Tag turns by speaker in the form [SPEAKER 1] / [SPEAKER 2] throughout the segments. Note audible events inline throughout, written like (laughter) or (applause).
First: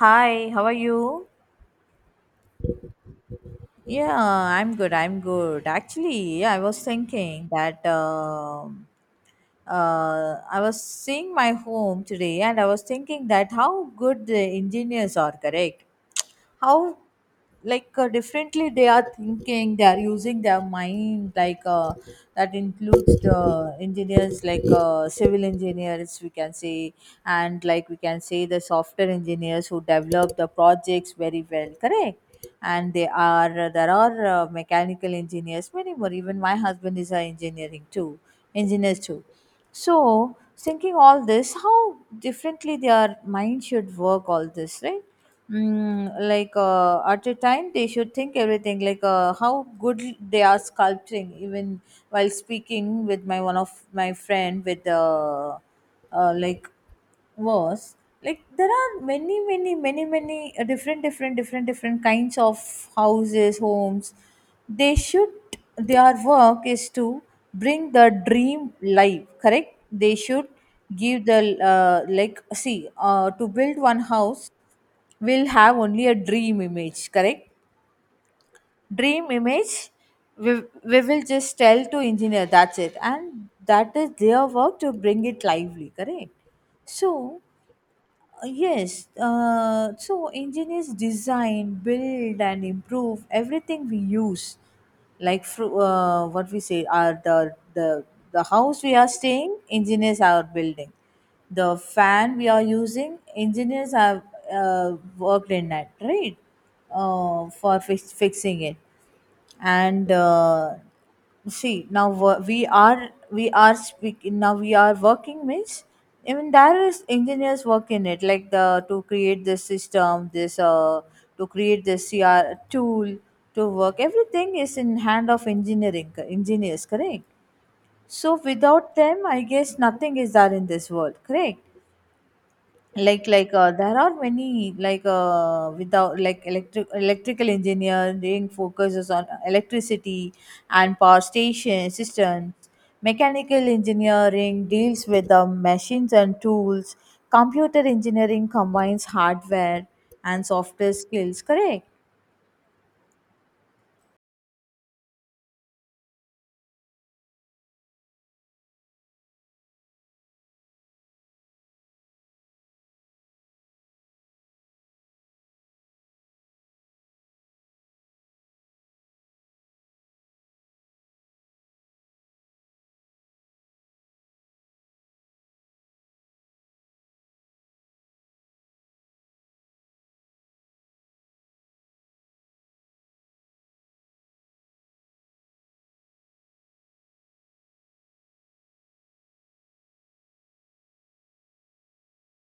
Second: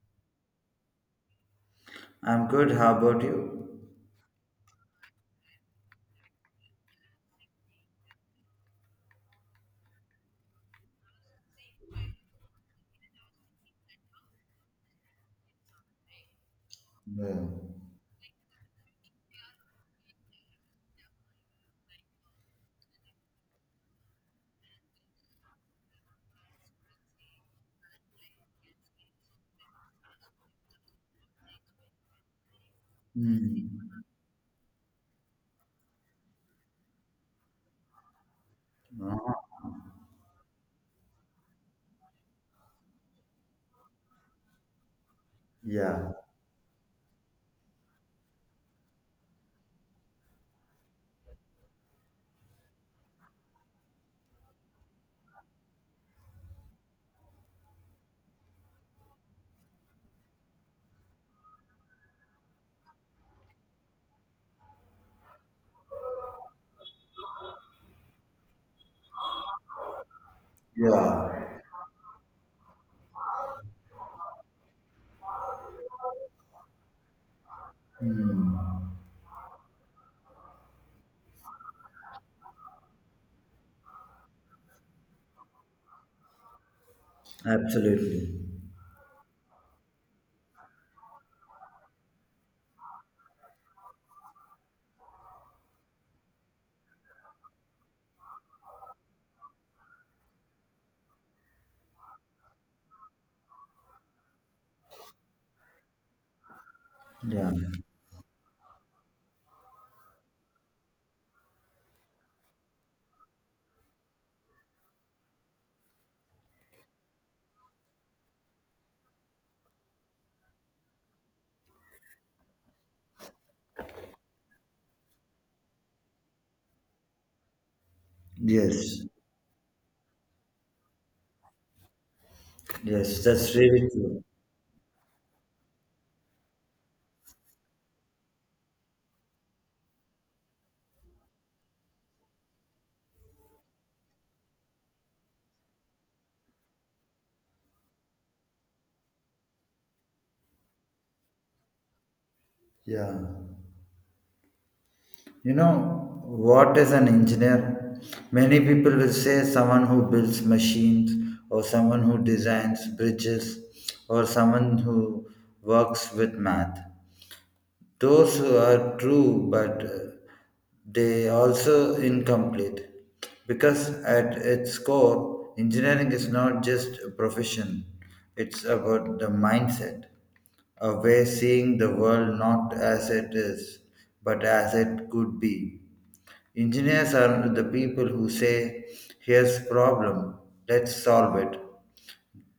[SPEAKER 1] Hi, how are you?
[SPEAKER 2] I'm good. How about you?
[SPEAKER 1] Yeah, I'm good. I'm good. Actually, yeah, I was thinking that I was seeing my home today and I was thinking that how good the engineers are, correct? How,
[SPEAKER 2] Yeah.
[SPEAKER 1] differently they are thinking, they are using their mind, that includes the engineers, civil engineers, we can say, and like we can say the software engineers who develop the projects very well, correct? And they
[SPEAKER 2] Hmm.
[SPEAKER 1] are there are mechanical engineers, many more. Even my husband is an engineering too, engineers too
[SPEAKER 2] Uh-huh.
[SPEAKER 1] so, thinking all this, how differently their mind should work all this, right?
[SPEAKER 2] Yeah.
[SPEAKER 1] At a time, they should think everything, how good they are sculpting. Even while speaking with my one of my friend with like was like there are many different kinds of houses homes they should, their work is to bring the dream life, correct? They should give the,
[SPEAKER 2] Yeah.
[SPEAKER 1] like see to build one house, will have only a dream image, correct?
[SPEAKER 2] Hmm.
[SPEAKER 1] Dream image, we will just tell to engineer, that's it, and that is their work to bring it lively, correct? So,
[SPEAKER 2] Absolutely.
[SPEAKER 1] yes, so engineers design, build, and improve everything we use, like what we say are the house we are staying, engineers are building, the fan we are using, engineers have uh, worked in that, right?
[SPEAKER 2] Yeah.
[SPEAKER 1] For fixing it. And see now, we are speaking now, we are working, means I mean there is engineers work in it, like the to create this system, this to create this cr tool, to work, everything is in hand of engineering engineers, correct? So without
[SPEAKER 2] Yes.
[SPEAKER 1] them, I guess nothing is there in this world, correct.
[SPEAKER 2] Yes, that's really
[SPEAKER 1] There are
[SPEAKER 2] true.
[SPEAKER 1] many, without like electrical engineering focuses on electricity and power station systems. Mechanical engineering deals with the machines and tools. Computer engineering combines hardware and software skills, correct.
[SPEAKER 2] Yeah. You know, what is an engineer? Many people will say someone who builds machines, or someone who designs bridges, or someone who works with math. Those are true, but they also incomplete because at its core, engineering is not just a profession, it's about the mindset, a way seeing the world not as it is, but as it could be. Engineers are the people who say, here's problem, let's solve it.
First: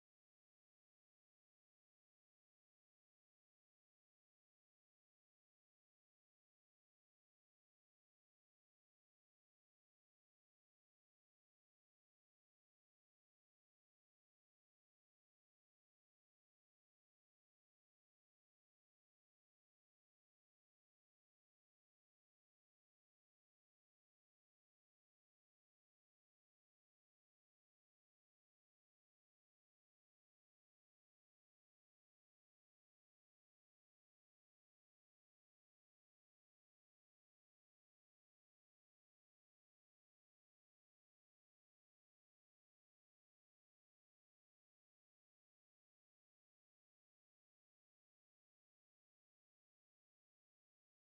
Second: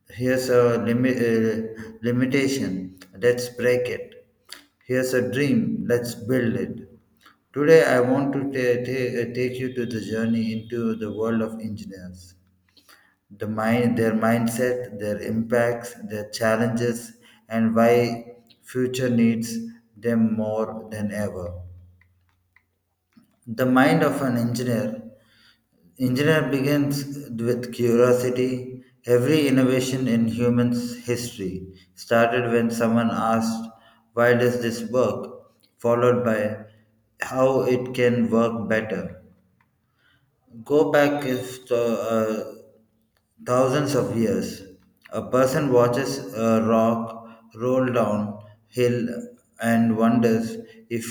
[SPEAKER 2] Here's a limi- limitation. Let's break it. Here's a dream. Let's build it. Today, I want to take you to the journey into the world of engineers, the mind, their mindset, their impacts, their challenges, and why future needs them more than ever. The mind of an engineer. Engineer begins with curiosity. Every innovation in human's history started when someone asked, why does this work? Followed by, how it can work better. Go back if the, thousands of years. A person watches a rock roll down hill and wonders if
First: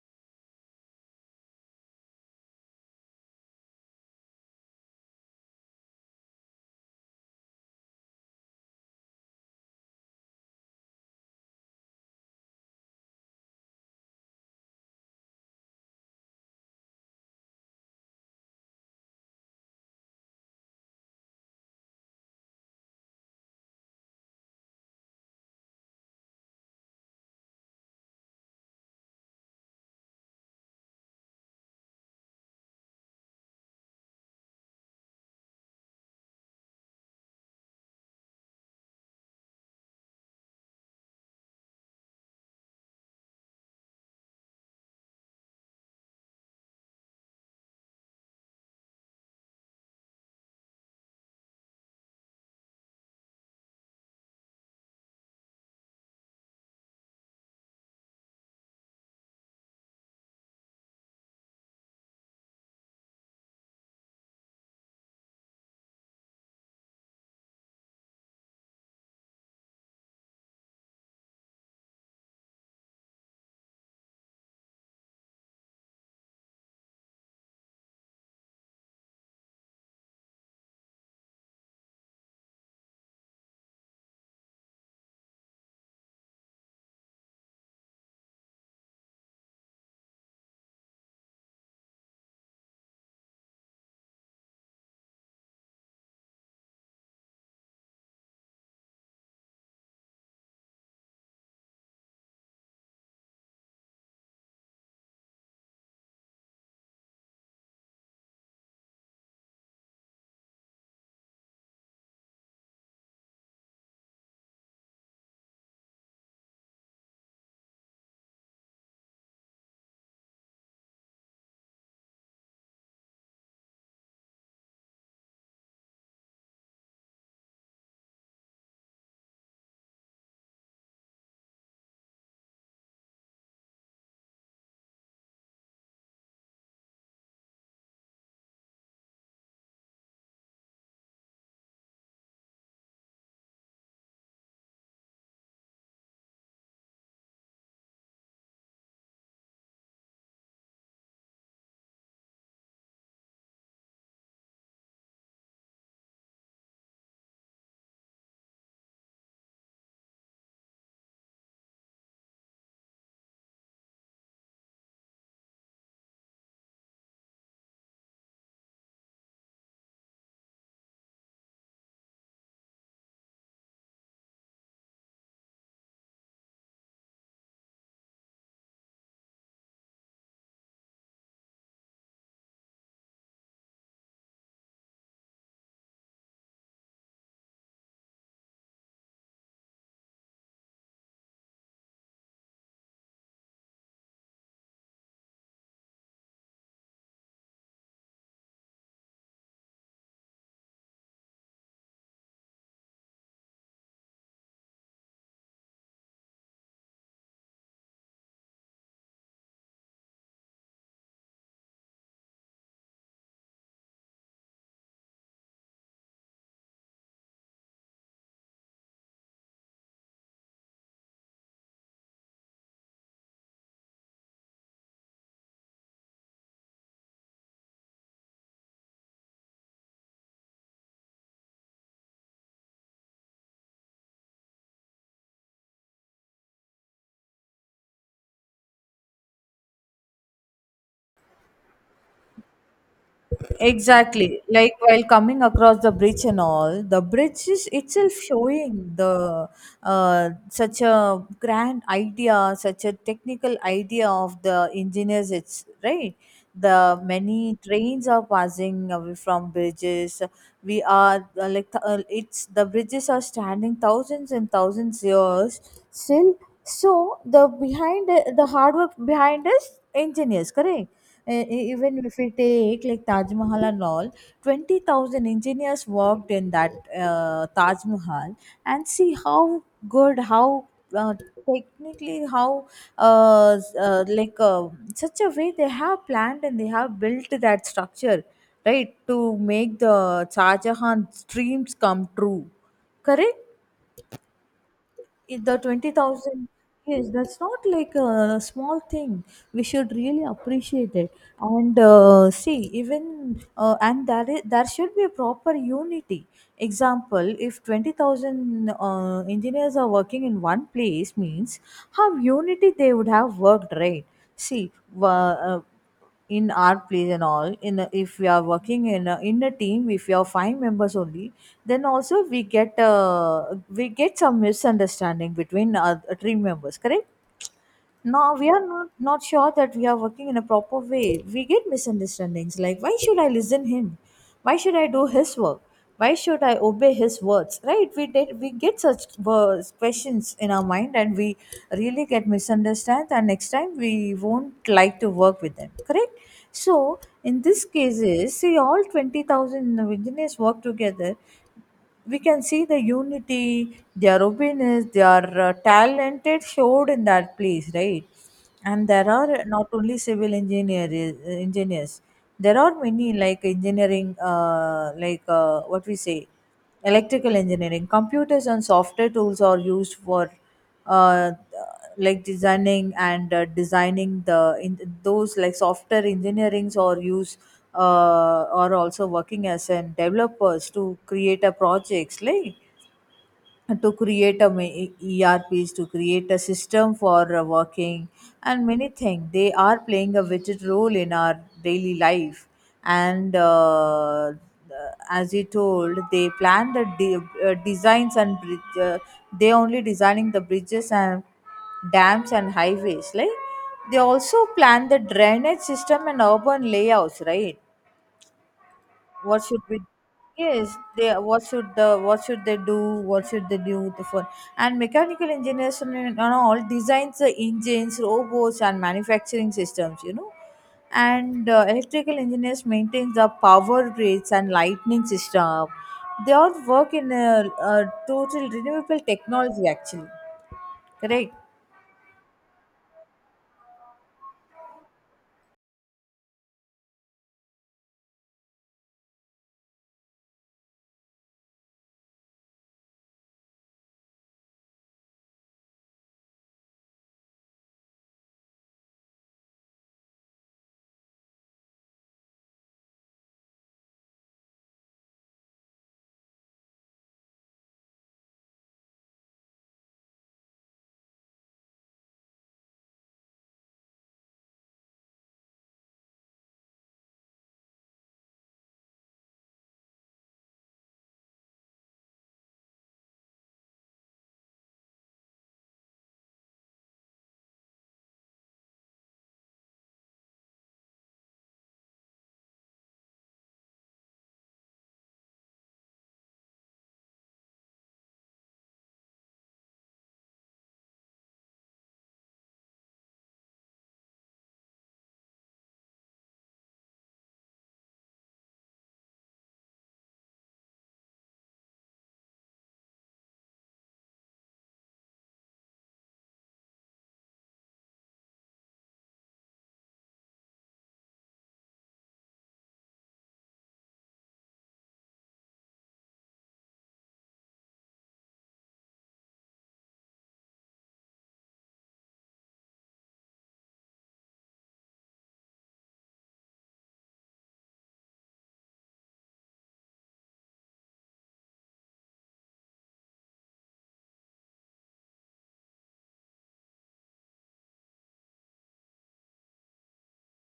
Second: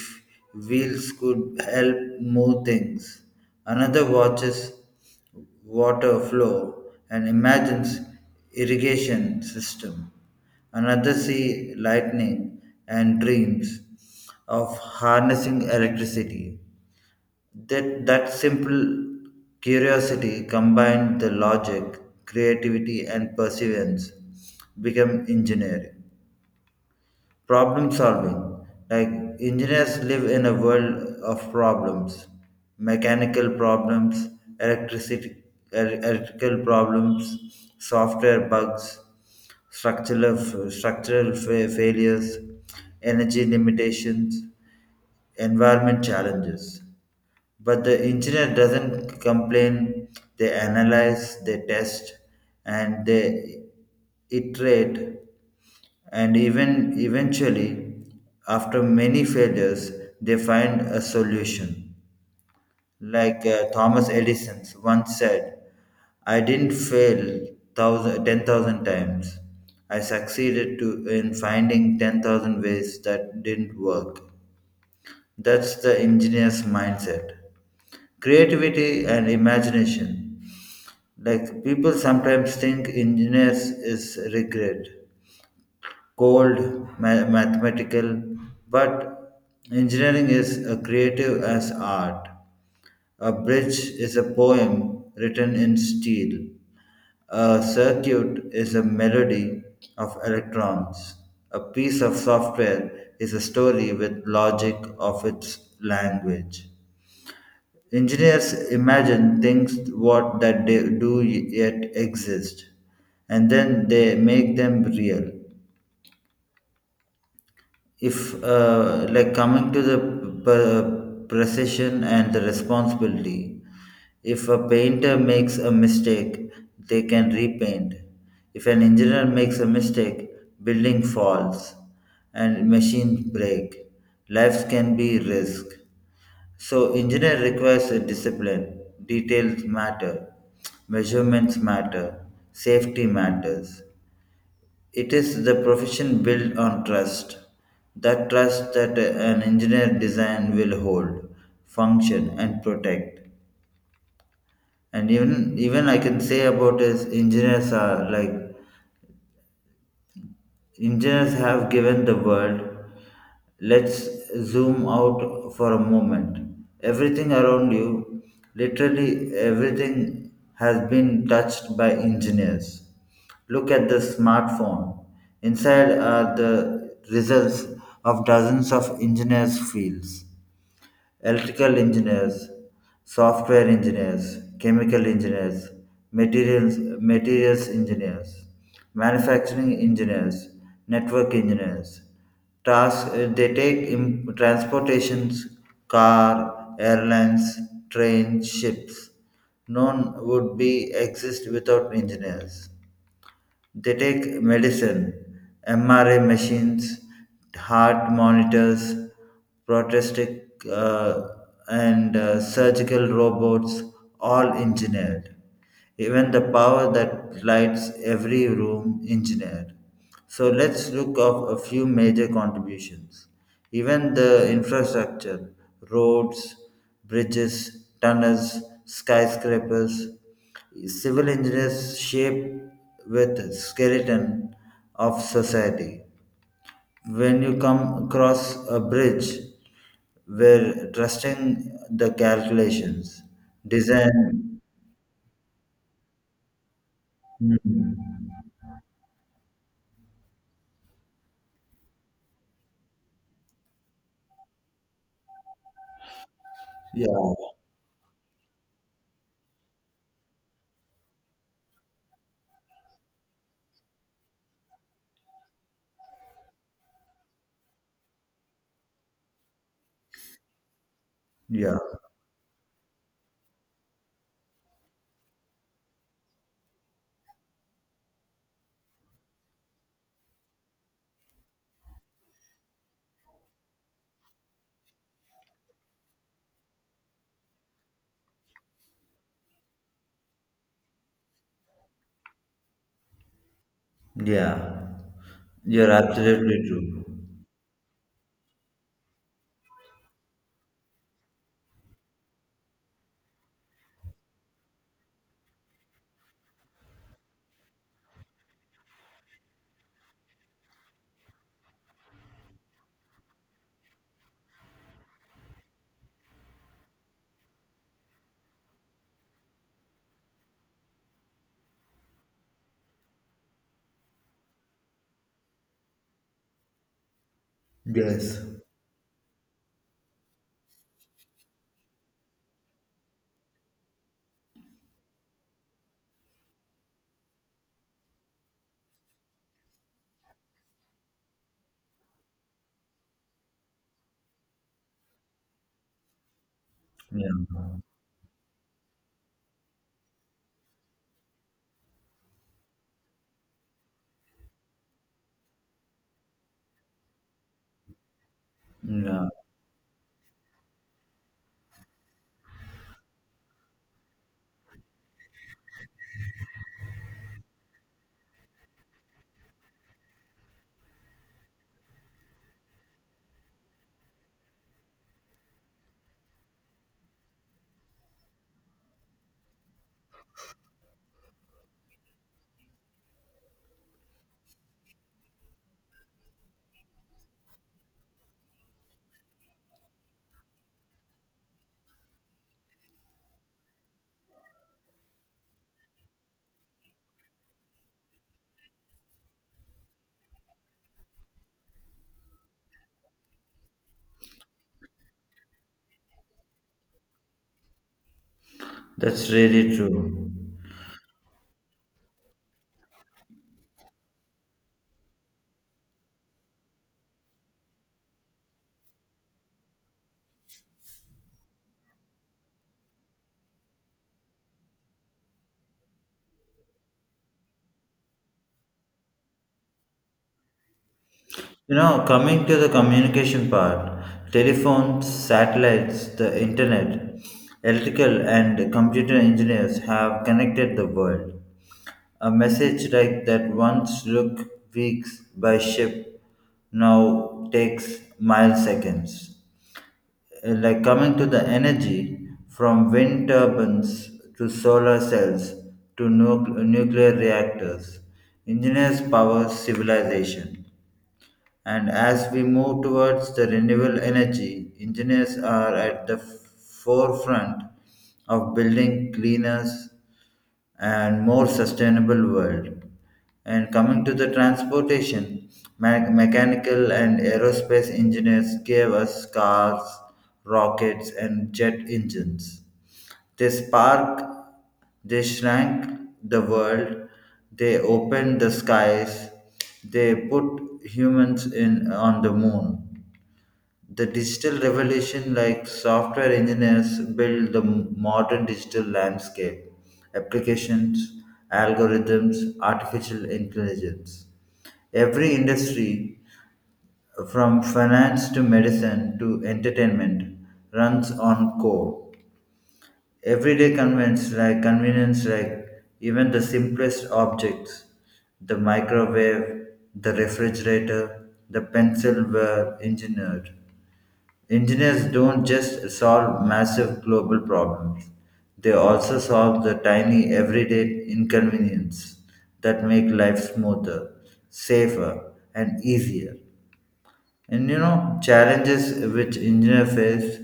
[SPEAKER 2] wheels could help move things. Another watches water flow and imagines irrigation system. Another see lightning and dreams of harnessing electricity. That simple curiosity combined the logic, creativity, and perseverance become engineering. Problem solving. Like engineers live in a world of problems, mechanical problems, electricity, electrical problems, software bugs, structural failures, energy limitations, environment challenges. But the engineer doesn't complain, they analyze, they test, and they iterate. And eventually, after many failures, they find a solution. Like Thomas Edison once said, I didn't fail 10,000 times. I succeeded to, in finding 10,000 ways that didn't work. That's the engineer's mindset. Creativity and imagination. Like people sometimes think engineers is rigid, cold, mathematical, but engineering is a creative as art. A bridge is a poem written in steel. A circuit is a melody of electrons. A piece of software is a story with logic of its language. Engineers imagine things what that they do yet exist, and then they make them real. If like coming to the precision and the responsibility, if a painter makes a mistake they can repaint, if an engineer makes a mistake building falls and machines break, lives can be risk. So engineer requires a discipline. Details matter, measurements matter, safety matters. It is the profession built on trust. That trust that an engineer design will hold, function and protect. And even I can say about is engineers are like engineers have given the world. Let's zoom out for a moment. Everything around you, literally everything, has been touched by engineers. Look at the smartphone. Inside are the results of dozens of engineers' fields, electrical engineers, software engineers, chemical engineers, materials engineers, manufacturing engineers, network engineers. Task, they take transportations, car, airlines, trains, ships. None would be exist without engineers. They take medicine, MRI machines, heart monitors, prosthetic and surgical robots, all engineered. Even the power that lights every room engineered. So let's look of a few major contributions. Even the infrastructure, roads, bridges, tunnels, skyscrapers, civil engineers shape with skeleton of society. When you come across a bridge, we're trusting the calculations,
[SPEAKER 1] Exactly.
[SPEAKER 2] design.
[SPEAKER 1] Like while coming across the bridge and all, the bridge is
[SPEAKER 2] Mm.
[SPEAKER 1] itself showing the, such a grand idea, such a technical idea of the engineers. It's right. The
[SPEAKER 2] Yeah,
[SPEAKER 1] many trains are passing away from bridges. We are, it's, the bridges are standing thousands and thousands years still. So the, behind the hard work behind us engineers, correct?
[SPEAKER 2] yeah.
[SPEAKER 1] Even if we take like Taj Mahal and all, 20,000 engineers worked in that Taj Mahal, and see how good, how uh, technically, how uh, s- uh, like uh, such a way they have planned and they have built that structure, right, to make the Shah Jahan's dreams come true. Correct?
[SPEAKER 2] yeah
[SPEAKER 1] If the
[SPEAKER 2] You're
[SPEAKER 1] 20,000,
[SPEAKER 2] absolutely true.
[SPEAKER 1] yes, that's not like a small thing. We should really appreciate it. And see, even, and there is, there should be a proper unity. Example, if 20,000 engineers are working in one place, means how unity they would have worked, right? See, uh, in our place and all, in a, if we are working in a team, if we are five members only, then also we get, we get some misunderstanding between our team members, correct? Now
[SPEAKER 2] Yes.
[SPEAKER 1] we are not sure that we are working in a proper way. We get misunderstandings like, why should I listen him? Why should I do his work? Why should I obey his words? Right? We get such questions in our mind, and we really get misunderstood, and next time we won't like to work with them. Correct? So
[SPEAKER 2] Yeah.
[SPEAKER 1] in this cases, see all 20,000 engineers work together, we can see the unity, their openness, their talented showed in that place, right? And there
[SPEAKER 2] Yeah.
[SPEAKER 1] are not only civil engineers. There are many like engineering, what we say, electrical engineering. Computers and software tools are used for uh, like designing and, designing the, in those like software engineerings or use, or also working as an developers to create a projects, like to create a ERPs, to create a system for working, and many things. They are playing a vital role in our daily life. And as you told, they plan the designs and bridge. They only designing the bridges and dams and highways. Like they also plan the drainage system and urban layouts, right?
[SPEAKER 2] That's
[SPEAKER 1] What should
[SPEAKER 2] really
[SPEAKER 1] we,
[SPEAKER 2] true.
[SPEAKER 1] yes, they, what should the, what should they do, what should they do with the phone? And mechanical engineers and all designs the engines, robots and manufacturing systems, you know. And electrical engineers maintain the power grids and lightning system. They all work in a total renewable technology actually, correct.
[SPEAKER 2] You know, coming to the communication part, telephones, satellites, the internet, electrical and computer engineers have connected the world. A message like that once looked weeks by ship now takes milliseconds. Like coming to the energy from wind turbines to solar cells to nuclear reactors, engineers power civilization. And as we move towards the renewable energy, engineers are at the forefront of building cleaner and more sustainable world. And coming to the transportation, mechanical and aerospace engineers gave us cars, rockets, and jet engines. They spark, they shrank the world, they opened the skies, they put humans in on the moon. The digital revolution, like software engineers build the modern digital landscape, applications, algorithms, artificial intelligence. Every industry from finance to medicine to entertainment runs on code. Everyday convenience like even the simplest objects, the microwave, the refrigerator, the pencil were engineered. Engineers don't just solve massive global problems, they also solve the tiny everyday inconvenience that make life smoother, safer and easier. And you know, challenges which engineers face,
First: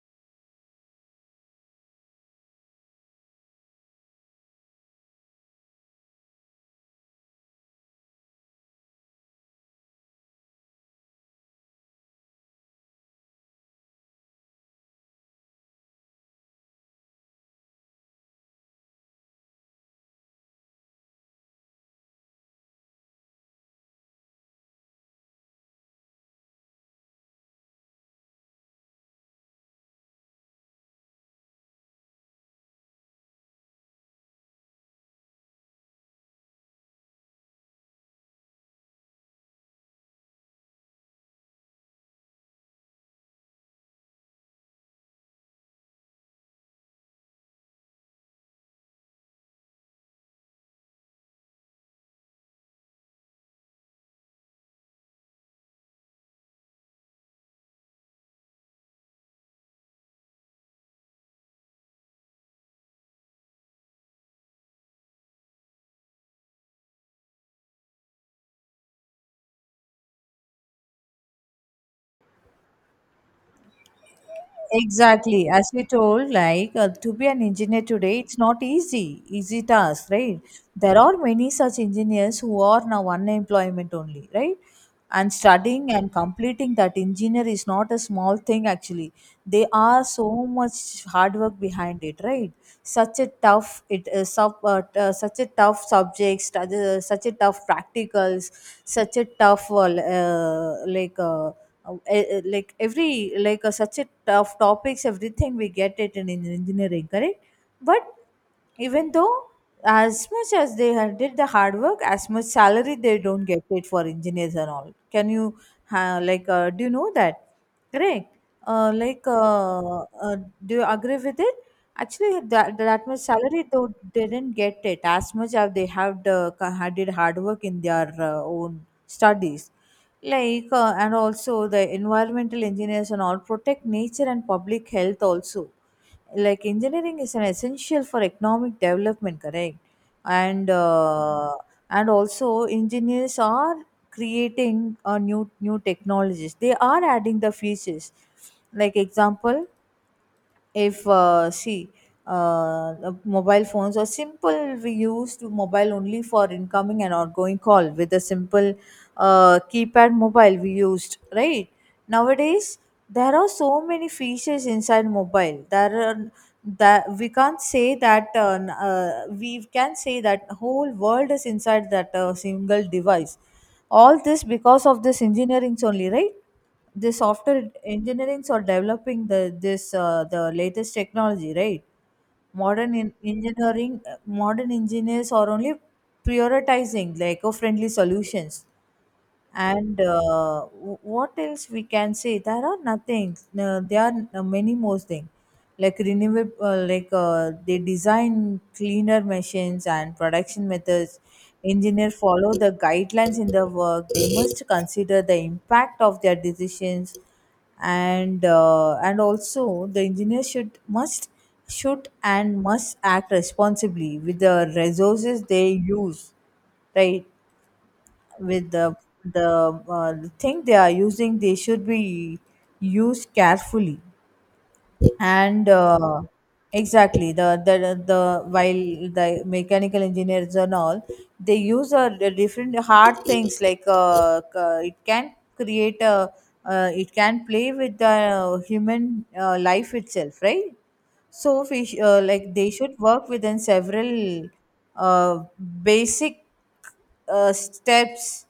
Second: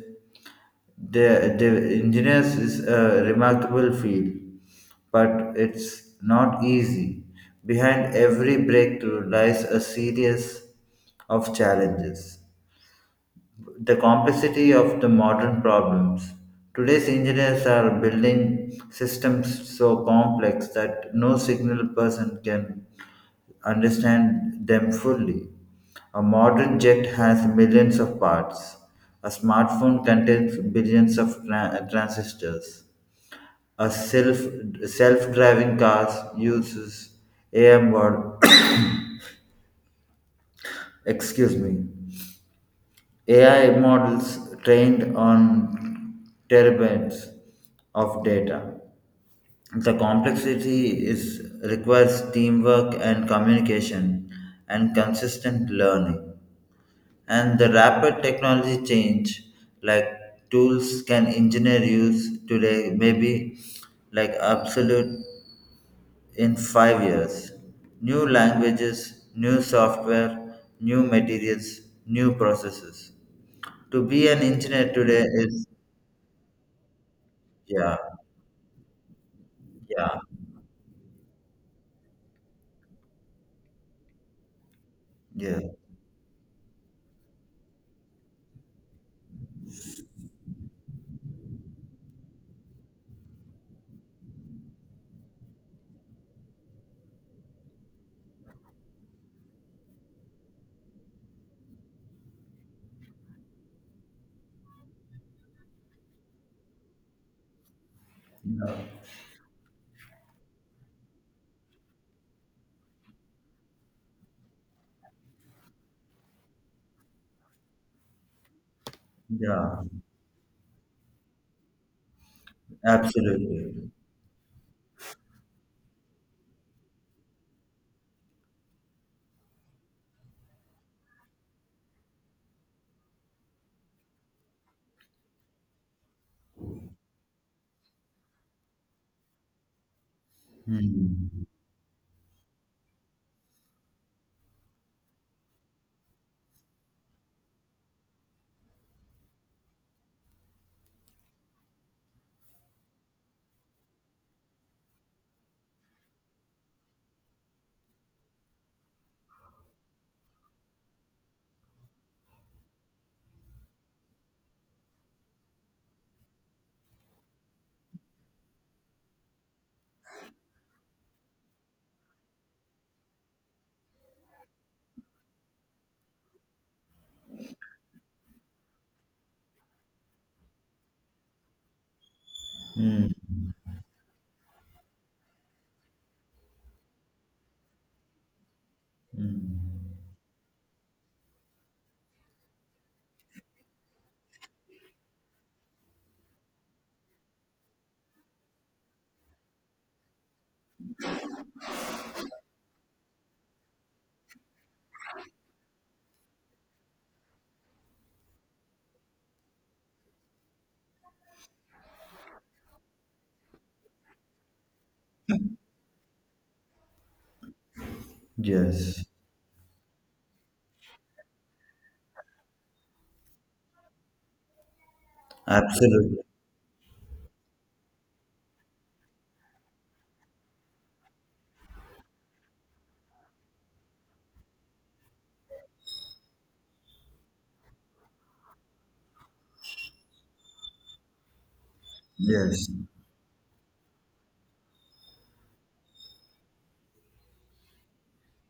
[SPEAKER 2] the engineers is a remarkable field, but it's not easy. Behind every breakthrough lies a series of challenges, the complexity of the modern problems. Today's engineers are building systems so complex that no single person can understand them fully. A modern jet has millions of parts. A smartphone contains billions of transistors. A self driving car uses AM word (coughs) excuse me AI models trained on terabytes of data. The complexity is requires teamwork and communication and consistent learning. And the rapid technology change, like tools can engineer use today, may be like absolute in 5 years. New languages, new software, new materials, new processes. To be an engineer today
[SPEAKER 1] Exactly.
[SPEAKER 2] is,
[SPEAKER 1] As we told, to be an engineer
[SPEAKER 2] yeah,
[SPEAKER 1] today, it's not easy task,
[SPEAKER 2] yeah,
[SPEAKER 1] right? There are many such engineers who are now unemployment only, right? And
[SPEAKER 2] yeah,
[SPEAKER 1] studying and completing that engineer is not a small thing actually. They are so much hard work behind it, right? Such a tough, such a tough subjects, such a tough practicals, such a tough l- like. Eh, eh, like every like such a tough topics, everything we get it in engineering, correct? But even though, as much as they had did the hard work, as much salary they don't get paid for engineers and all. Can you, do you know that? Correct. Uh, like
[SPEAKER 2] yeah,
[SPEAKER 1] uh, uh, do you agree with it? Actually, that much salary
[SPEAKER 2] absolutely.
[SPEAKER 1] though they didn't get it, as much as they have the, had did hard work in their own studies, and also the environmental engineers and all protect nature and public health also, like engineering is an essential for economic development, correct. And
[SPEAKER 2] Hmm.
[SPEAKER 1] and also engineers are creating new new technologies, they are adding the features, like example, if see, the mobile phones are simple, we used mobile only for incoming and outgoing call with a simple keypad mobile we used, right? Nowadays there are so many features inside mobile, there are, that we can't say that, we can say that whole world is inside that single device, all this because of this engineering only, right? The software engineers are developing the this, the latest technology, right? Modern
[SPEAKER 2] Hmm.
[SPEAKER 1] in engineering, modern engineers are only prioritizing the eco-friendly solutions.
[SPEAKER 2] Hmm.
[SPEAKER 1] And what else we can say, there are nothing, there are many more things, like renewable, they design cleaner machines and production methods. Engineers follow the guidelines in the work, they must consider the impact of their decisions. And and also the engineer should must, should and must act responsibly with the resources they use, right? With
[SPEAKER 2] Yes,
[SPEAKER 1] the thing they are using, they should be used carefully. And
[SPEAKER 2] absolutely.
[SPEAKER 1] exactly, the, the while the mechanical engineers and all, they use a different hard things, like, it can create a, it can play with the human life itself, right? So we sh- like
[SPEAKER 2] Yes,
[SPEAKER 1] they should work within several uh, basic steps,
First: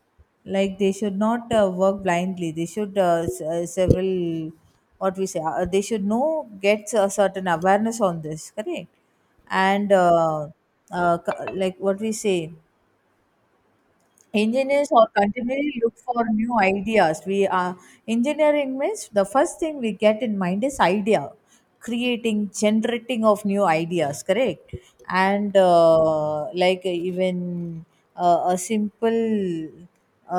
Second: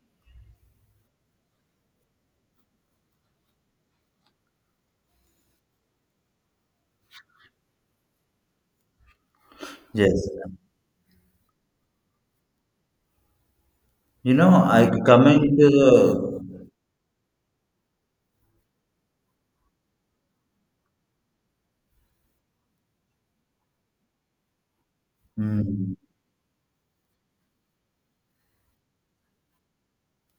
[SPEAKER 1] like they should not work blindly, they should, several, what we say, they should know, get a certain awareness on this, correct. And
[SPEAKER 2] yes.
[SPEAKER 1] like, what we say,
[SPEAKER 2] You know,
[SPEAKER 1] engineers
[SPEAKER 2] I
[SPEAKER 1] are
[SPEAKER 2] coming to
[SPEAKER 1] continually look for new
[SPEAKER 2] the,
[SPEAKER 1] ideas. We are, engineering means the first thing we get in mind is idea, creating generating of new ideas, correct. And
[SPEAKER 2] Hmm.
[SPEAKER 1] like, even a simple,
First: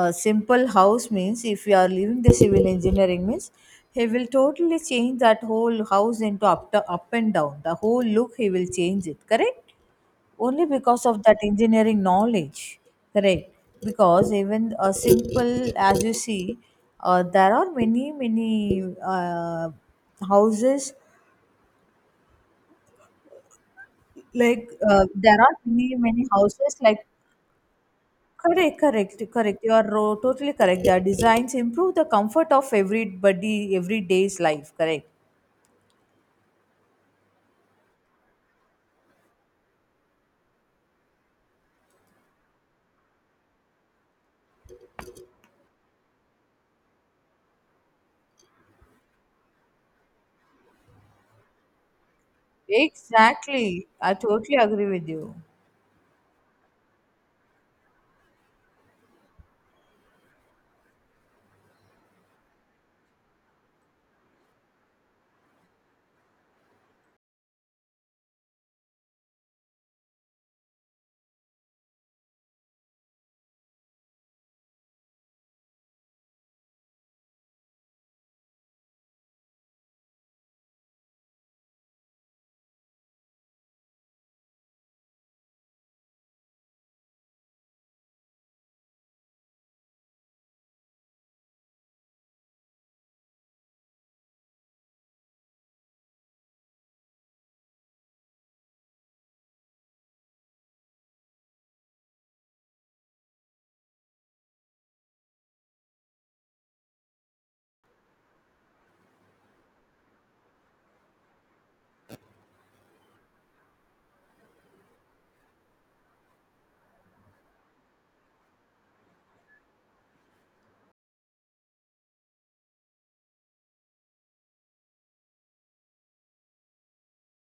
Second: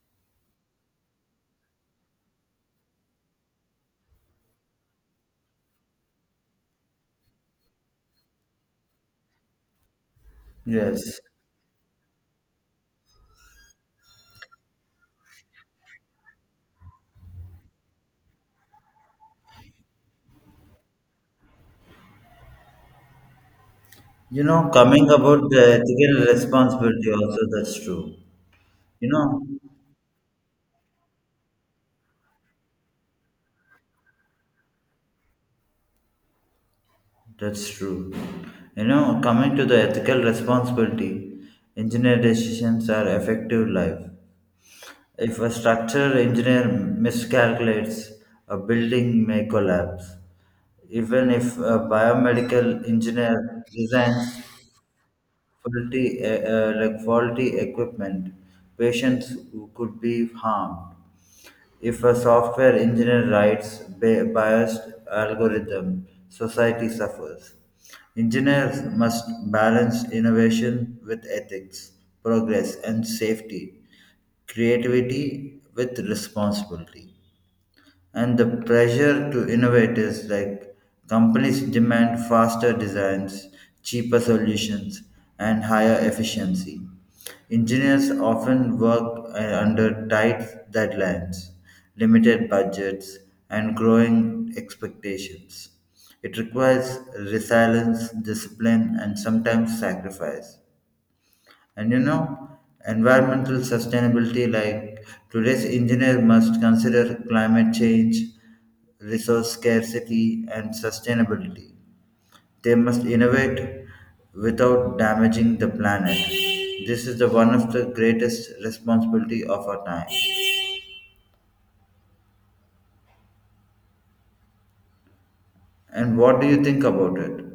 [SPEAKER 1] a simple house means, if you are leaving the civil engineering means, he will totally change that whole house into up, up and down, the whole look he will change it, correct. Only because
[SPEAKER 2] Yes.
[SPEAKER 1] of that engineering knowledge, correct. Because even a simple, as you see, there are many houses,
[SPEAKER 2] You know, coming
[SPEAKER 1] there
[SPEAKER 2] about
[SPEAKER 1] are
[SPEAKER 2] the
[SPEAKER 1] many many
[SPEAKER 2] ethical
[SPEAKER 1] houses, like,
[SPEAKER 2] responsibility also, that's true.
[SPEAKER 1] correct,
[SPEAKER 2] You
[SPEAKER 1] correct,
[SPEAKER 2] know,
[SPEAKER 1] correct, you are totally correct, their designs improve the comfort of everybody everyday's life, correct.
[SPEAKER 2] that's true. You know, coming to the ethical responsibility, engineer decisions are effective life. If a structural engineer miscalculates, a building may collapse. Even if a biomedical engineer
[SPEAKER 1] Exactly, I
[SPEAKER 2] designs
[SPEAKER 1] totally agree with you.
[SPEAKER 2] faulty, like faulty equipment, patients who could be harmed. If a software engineer writes biased algorithm, society suffers. Engineers must balance innovation with ethics, progress and safety, creativity with responsibility. And the pressure to innovate is like companies demand faster designs, cheaper solutions, and higher efficiency. Engineers often work under tight deadlines, limited budgets, and growing expectations. It requires resilience, discipline, and sometimes sacrifice. And you know, environmental sustainability, like today's engineer must consider climate change, resource scarcity, and sustainability. They must innovate without damaging the planet. This is the one of the greatest responsibility of our time. And what do you think about it?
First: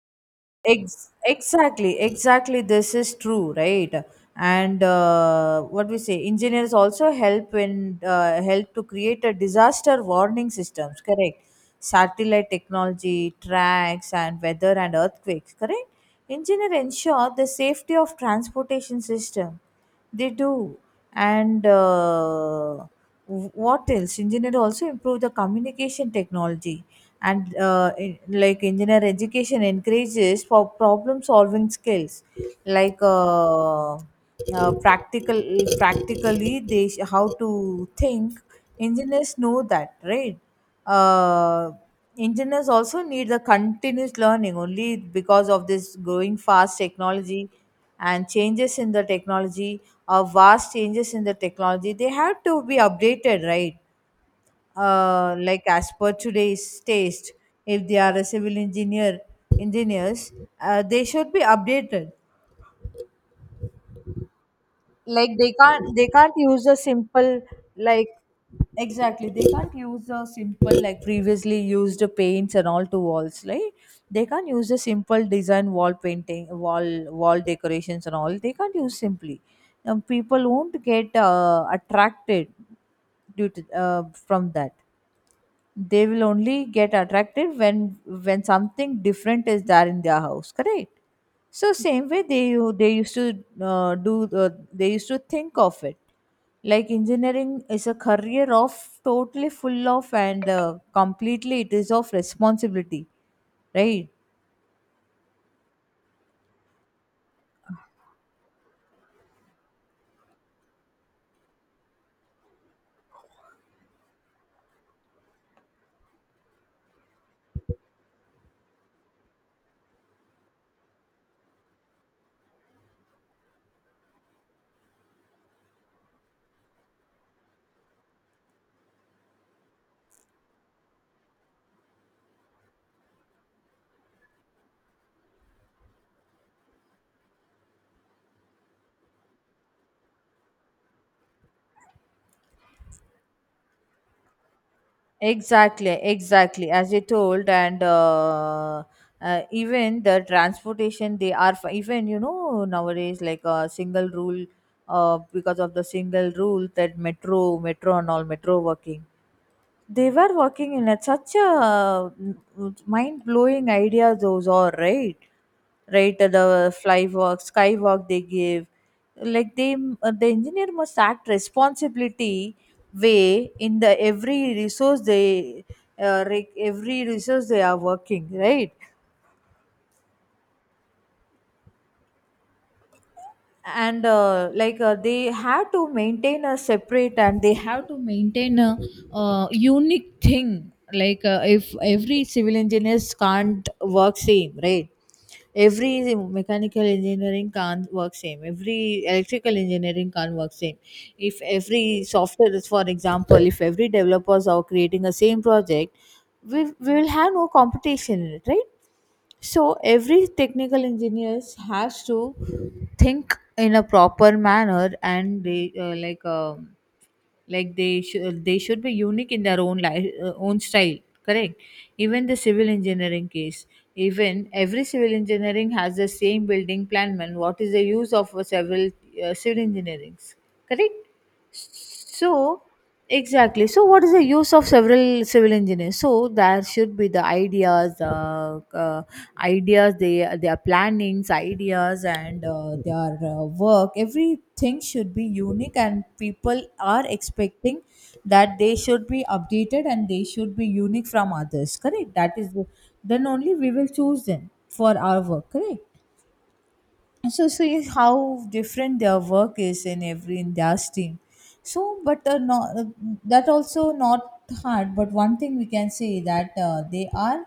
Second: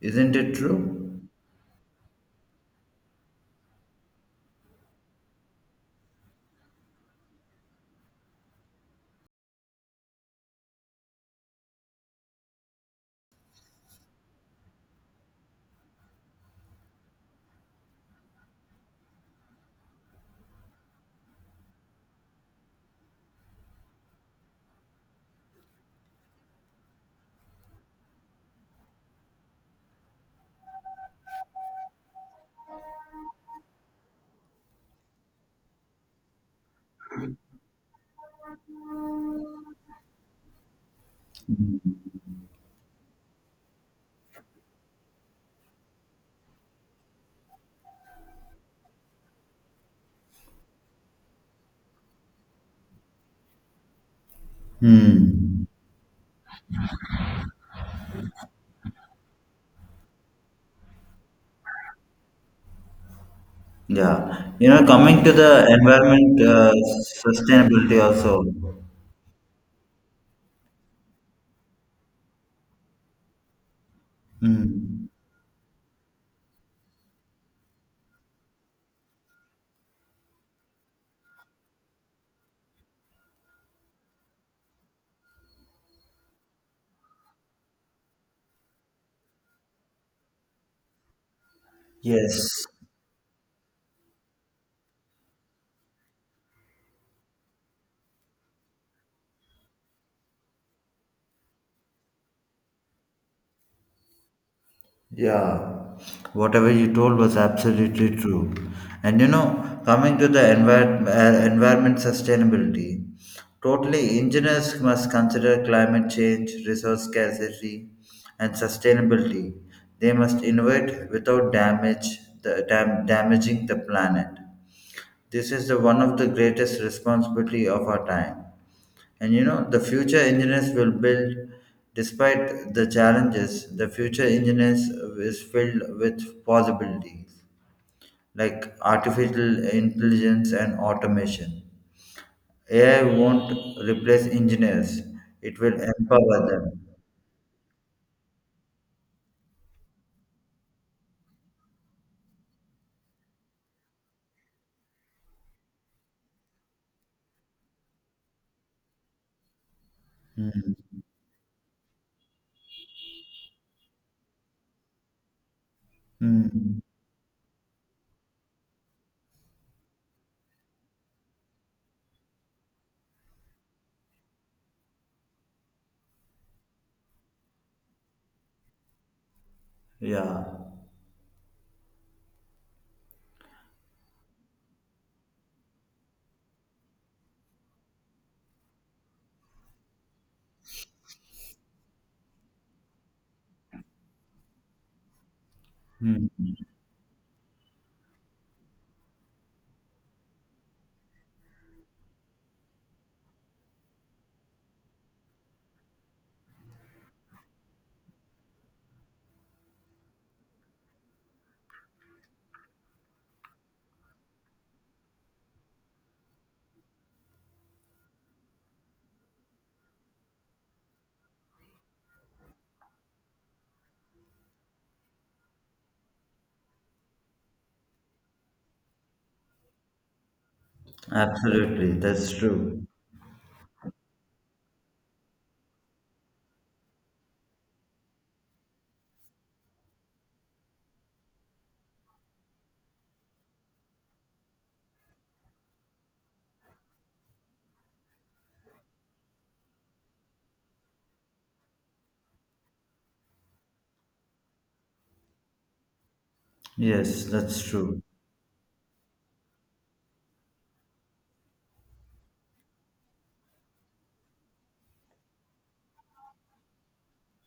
[SPEAKER 2] Isn't it true?
[SPEAKER 1] Exactly, exactly. This is true, right? And what we say, engineers also help in, help to create a disaster warning systems. Correct. Satellite technology, tracks, and weather and earthquakes. Correct. Engineer ensure the safety of transportation system. They do. And what else? Engineer also improve the communication technology. And like engineer education encourages for problem solving skills, practical, practically they how to think. Engineers know that, right? uh, Engineers also need the continuous learning only because of this growing fast technology and changes in the technology or vast changes in the technology they have to be updated, right? Like
[SPEAKER 2] Hmm.
[SPEAKER 1] as per today's taste, if they are a civil engineer, engineers, they should be updated.
[SPEAKER 2] Yeah. You know, coming
[SPEAKER 1] Like
[SPEAKER 2] to
[SPEAKER 1] they
[SPEAKER 2] the
[SPEAKER 1] can't they can't
[SPEAKER 2] environment
[SPEAKER 1] use a simple,
[SPEAKER 2] sustainability
[SPEAKER 1] like
[SPEAKER 2] also.
[SPEAKER 1] exactly they can't use a simple, like previously used paints and all to walls. Like, they can't use a
[SPEAKER 2] Hmm.
[SPEAKER 1] simple design wall painting, wall decorations and all, they can't use simply. People won't get attracted due to from that. They will only get attracted when something different is there in their house, correct? So same way
[SPEAKER 2] Yes.
[SPEAKER 1] they used to do they used to think of it, like engineering is a career of totally full of and completely it is of responsibility, right?
[SPEAKER 2] Yeah, whatever you told was absolutely true. And you know, coming to the environment sustainability, totally engineers must consider climate change, resource scarcity, and sustainability. They must innovate without damage the damaging the planet. This is the one of the greatest responsibility of our time. And you know, the future engineers will build, despite the challenges, the future engineers is filled with possibilities like artificial intelligence and automation. AI won't replace engineers, it will
[SPEAKER 1] Exactly,
[SPEAKER 2] empower
[SPEAKER 1] exactly.
[SPEAKER 2] them.
[SPEAKER 1] As you told, and even the transportation, they are even, you know, nowadays like a single rule, because of the single rule that metro, metro and all metro working, they were working in
[SPEAKER 2] Hmm.
[SPEAKER 1] it. Such a mind blowing idea, those are, right? Right, the
[SPEAKER 2] Hmm.
[SPEAKER 1] fly work, skywalk they give. Like they, the engineer must act responsibility way in the every resource they, every resource they are working, right?
[SPEAKER 2] Yeah.
[SPEAKER 1] And they have to maintain a separate, and they have to maintain a, unique thing, if every civil engineers can't work same, right? Every
[SPEAKER 2] Hmm.
[SPEAKER 1] mechanical engineering can't work same, every electrical engineering can't work same. If every software, is for example, if every developers are creating a same project, we will have no competition in it, right? So every technical engineers has to think in a proper manner, and they like they should be unique in their own life, own style. Correct. Even the civil engineering case, even every civil engineering has the same building plan. Man, what is the use of a civil, civil engineering? Correct.
[SPEAKER 2] Absolutely, that's
[SPEAKER 1] So,
[SPEAKER 2] true.
[SPEAKER 1] exactly. So, what is the use of several civil engineers? So there should be the ideas, ideas, they their plannings, ideas, and their work. Everything should be unique, and people are expecting that they should be updated and they should be unique from others. Correct. That is the, then only we will choose them for our work. Correct.
[SPEAKER 2] Yes,
[SPEAKER 1] So
[SPEAKER 2] that's
[SPEAKER 1] see
[SPEAKER 2] true.
[SPEAKER 1] how different their work is in every industry. So but that also not hard, but one thing we can say, that they are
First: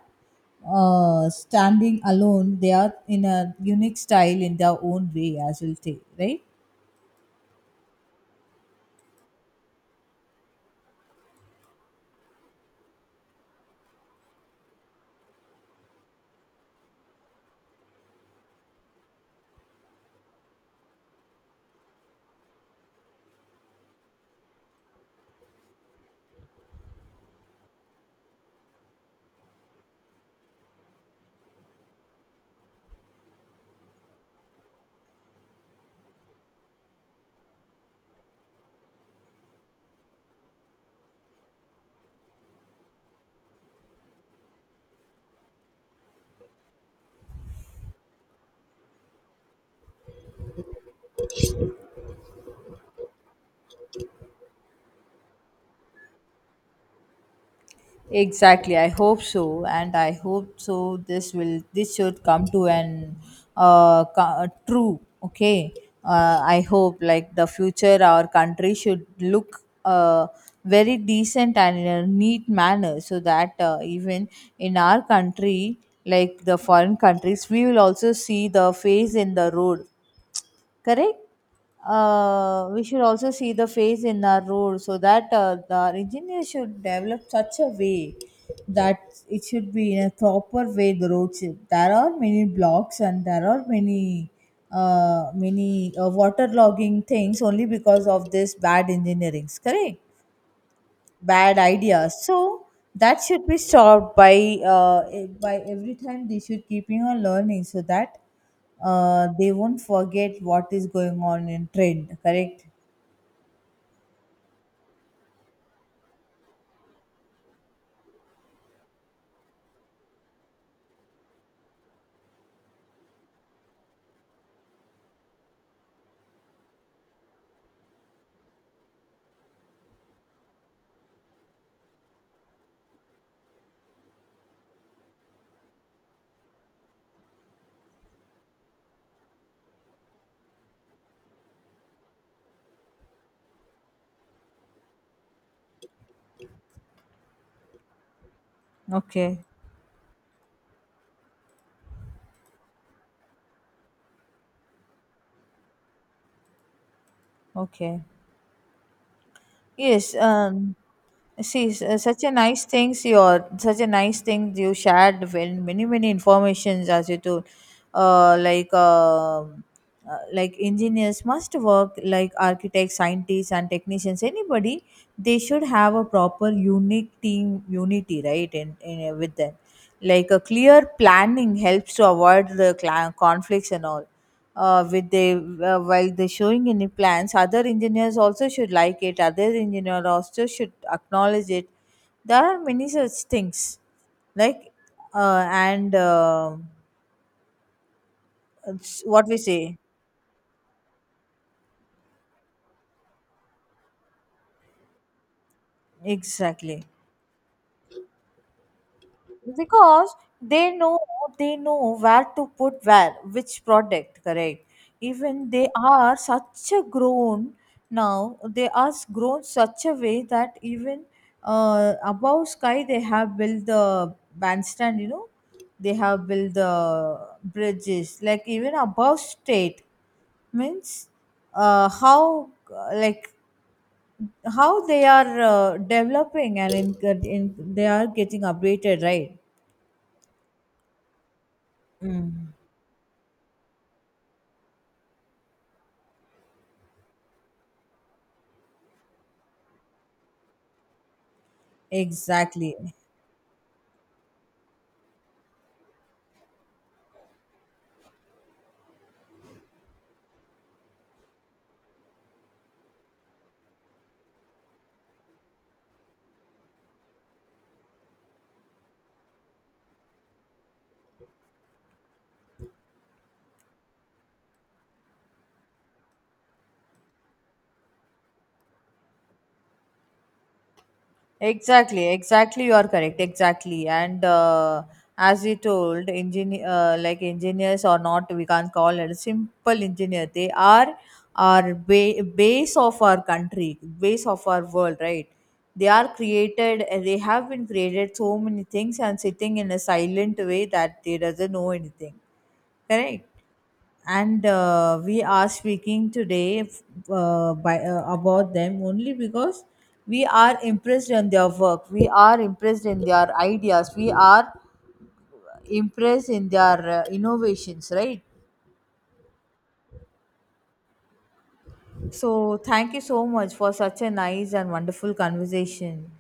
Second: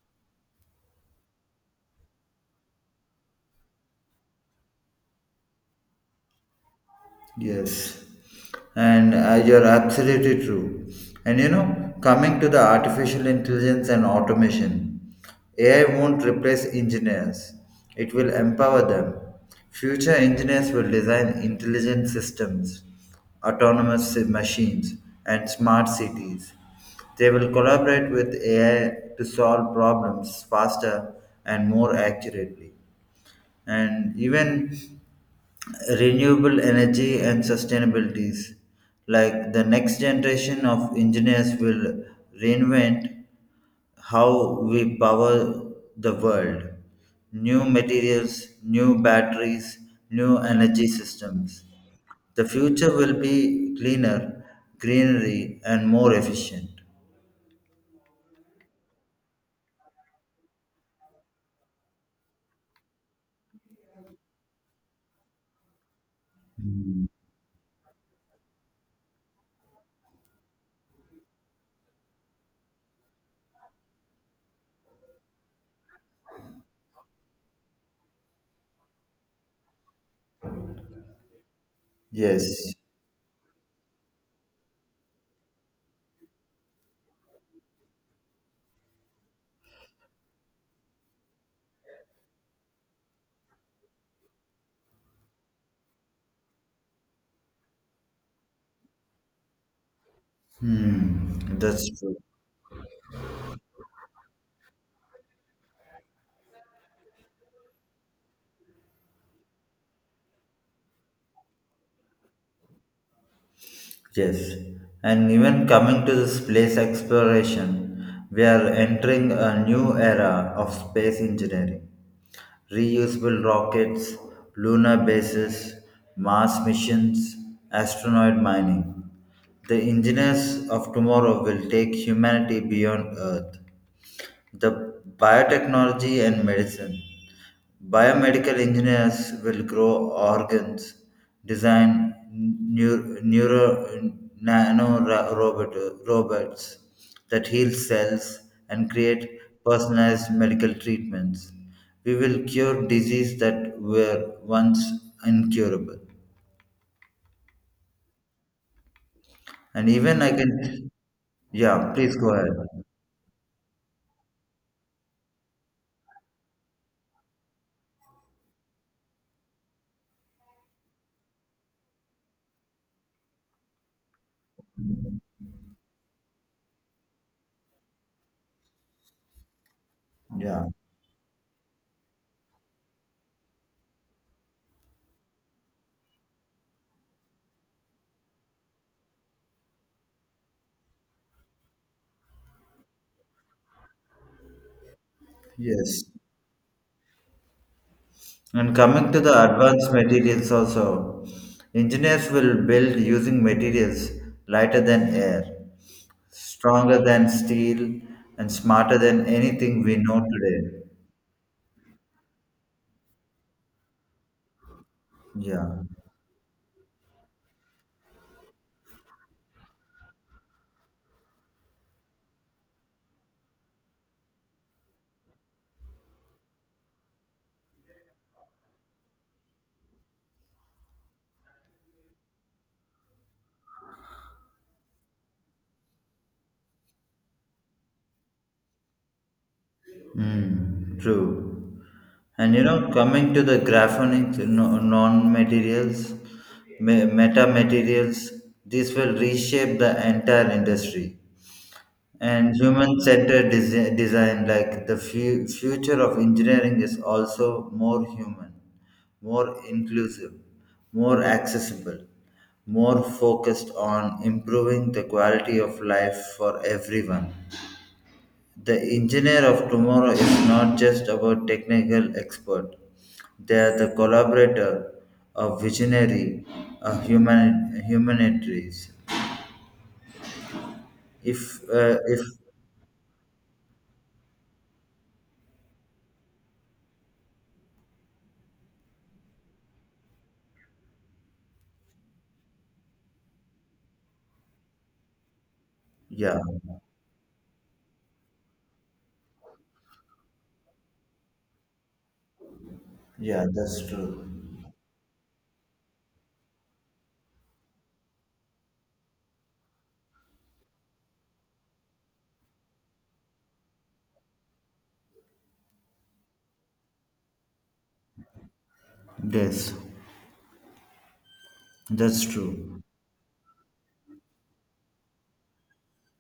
[SPEAKER 1] standing alone, they are in a unique style in their own way as well, say, right?
[SPEAKER 2] Yes, and you're absolutely true. And you know, coming to the artificial intelligence and automation, AI won't replace engineers, it will empower them. Future engineers will design intelligent systems, autonomous machines, and smart cities. They will collaborate with AI to solve problems faster and more accurately. And even renewable energy and sustainabilities, like the next generation of engineers will reinvent how we power the world, new materials, new batteries, new energy systems. The future will be cleaner, greenery, and more efficient.
[SPEAKER 1] Exactly. I hope so, and I hope so. This will this should come to an true. Okay. I hope like the future our country should look very decent and in a neat manner, so that even in our country, like the foreign countries, we will also see the face in the road, correct?
[SPEAKER 2] Yes.
[SPEAKER 1] We should also see the face in our road, so that the engineer should develop such a way that it should be in a proper way. The road should, there are many blocks, and there are many waterlogging things only because of this bad engineering, correct?
[SPEAKER 2] Hmm.
[SPEAKER 1] Bad
[SPEAKER 2] That's
[SPEAKER 1] idea.
[SPEAKER 2] true.
[SPEAKER 1] So that should be stopped by, by every time they should keeping on learning, so that they won't forget what is going on in trend. Correct.
[SPEAKER 2] Yes, and even coming to the space exploration, we are entering a new era of space engineering. Reusable rockets, lunar bases, Mars missions, asteroid mining. The engineers of tomorrow will take humanity beyond Earth. The biotechnology and medicine. Biomedical engineers will grow organs, design neuro robot, robots that heal cells, and create
[SPEAKER 1] Okay,
[SPEAKER 2] personalized medical treatments. We will cure diseases that were once incurable.
[SPEAKER 1] okay.
[SPEAKER 2] And
[SPEAKER 1] Yes,
[SPEAKER 2] even I can,
[SPEAKER 1] see,
[SPEAKER 2] yeah, please
[SPEAKER 1] such a
[SPEAKER 2] go
[SPEAKER 1] nice
[SPEAKER 2] ahead.
[SPEAKER 1] things, your such a nice thing you shared, when many many informations as you told. uh, like um like engineers must work like architects, scientists, and technicians. Anybody, they should have a proper unique team unity, right? In with them, like a
[SPEAKER 2] Yeah,
[SPEAKER 1] clear planning helps to avoid the cla conflicts and all. With they, while they're showing any plans, other engineers also should like it, other engineer also should acknowledge it. There are many such things like, and
[SPEAKER 2] yes. And
[SPEAKER 1] it's
[SPEAKER 2] coming to
[SPEAKER 1] what
[SPEAKER 2] the
[SPEAKER 1] we say.
[SPEAKER 2] advanced materials also, engineers will build using materials lighter than air,
[SPEAKER 1] Exactly,
[SPEAKER 2] stronger than steel, and smarter than anything we
[SPEAKER 1] because
[SPEAKER 2] know today.
[SPEAKER 1] they know, they know where to put where which product, correct? Even they
[SPEAKER 2] Yeah.
[SPEAKER 1] are such a grown, now they are grown such a way that even above sky they have built the bandstand, you know. They have built the bridges like even above state, means, uh, how uh, like how they are developing and in, they are getting updated, right?
[SPEAKER 2] Mm, true.
[SPEAKER 1] Mm,
[SPEAKER 2] And you know, coming to the graphonic no- non-materials, meta-materials, these will reshape the entire industry. And
[SPEAKER 1] exactly
[SPEAKER 2] human-centered design, like the future of engineering is also more human, more inclusive, more accessible, more focused on improving the quality of life for everyone. The engineer of tomorrow is not just about technical expert, they are the collaborator, a visionary, a humanitarian. if uh,
[SPEAKER 1] exactly
[SPEAKER 2] if
[SPEAKER 1] exactly, you are correct, exactly. And as we told engineer, like engineers or not, we can't call it a simple engineer, they are our base of our country, base of our world, right? They are
[SPEAKER 2] Yeah.
[SPEAKER 1] created, they have been created so many things and sitting in a silent way that they doesn't know anything. Correct.
[SPEAKER 2] Yeah, that's true.
[SPEAKER 1] And we are speaking today about them only because we are impressed in their work. We are impressed in their ideas. We are impressed in their innovations, right?
[SPEAKER 2] Yes, that's
[SPEAKER 1] So
[SPEAKER 2] true.
[SPEAKER 1] thank you so much for such a nice and wonderful conversation.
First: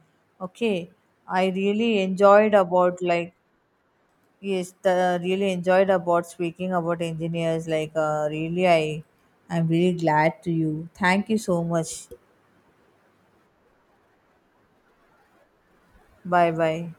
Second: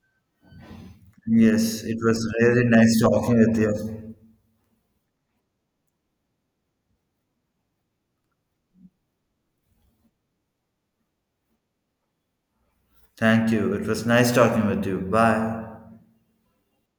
[SPEAKER 1] Okay, I
[SPEAKER 2] Yes, it
[SPEAKER 1] really
[SPEAKER 2] was
[SPEAKER 1] enjoyed
[SPEAKER 2] really nice
[SPEAKER 1] about, like,
[SPEAKER 2] talking with you.
[SPEAKER 1] yes, the, really enjoyed about speaking about engineers. Like, really, I, I'm really glad to you. Thank you so much.
[SPEAKER 2] Thank you. It was nice talking with you. Bye.
[SPEAKER 1] Bye bye.